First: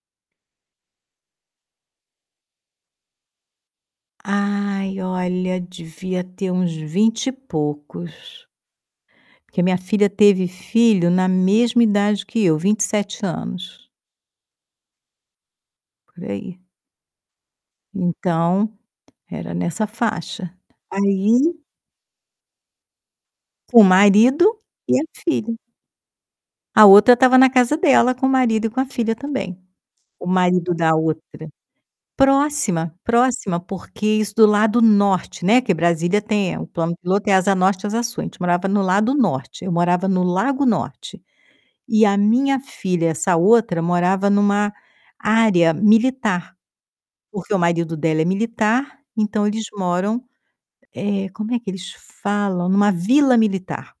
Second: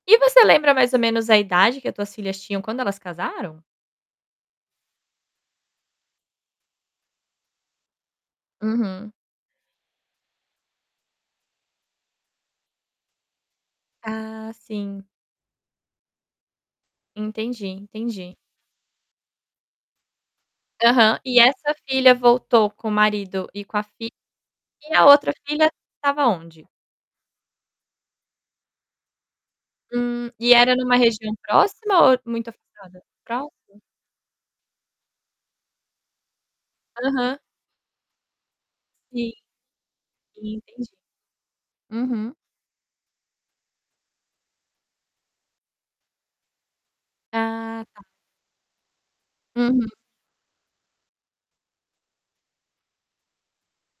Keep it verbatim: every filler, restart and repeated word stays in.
E você lembra mais ou menos a idade que as tuas filhas tinham quando elas casaram? Ai olha, devia ter uns vinte e poucos. Uhum. Porque a minha filha teve filho na mesma idade que eu, vinte e sete anos. Ah, sim. Por aí. Entendi, entendi. Então, era nessa faixa. Aham, e Aí essa filha voltou com o marido e com Com a o filha, marido e e a a outra filha. filha estava onde? A outra estava na casa dela com o marido e com a filha também. O Hum, e era marido em da uma região outra próxima ou muito próxima, afastada? próxima, Próxima? porque isso do lado norte, né, que Brasília tem o plano piloto tem a Aham. Asa Norte e Asa Sul, a gente morava no Lado Sim, Norte, eu morava no Lago entendi. Norte. E a Uhum. minha filha, essa outra, morava em uma área militar porque o Ah, marido tá. dela é militar, então eles Uhum. moram, eh, como é que eles falam? Em uma vila militar.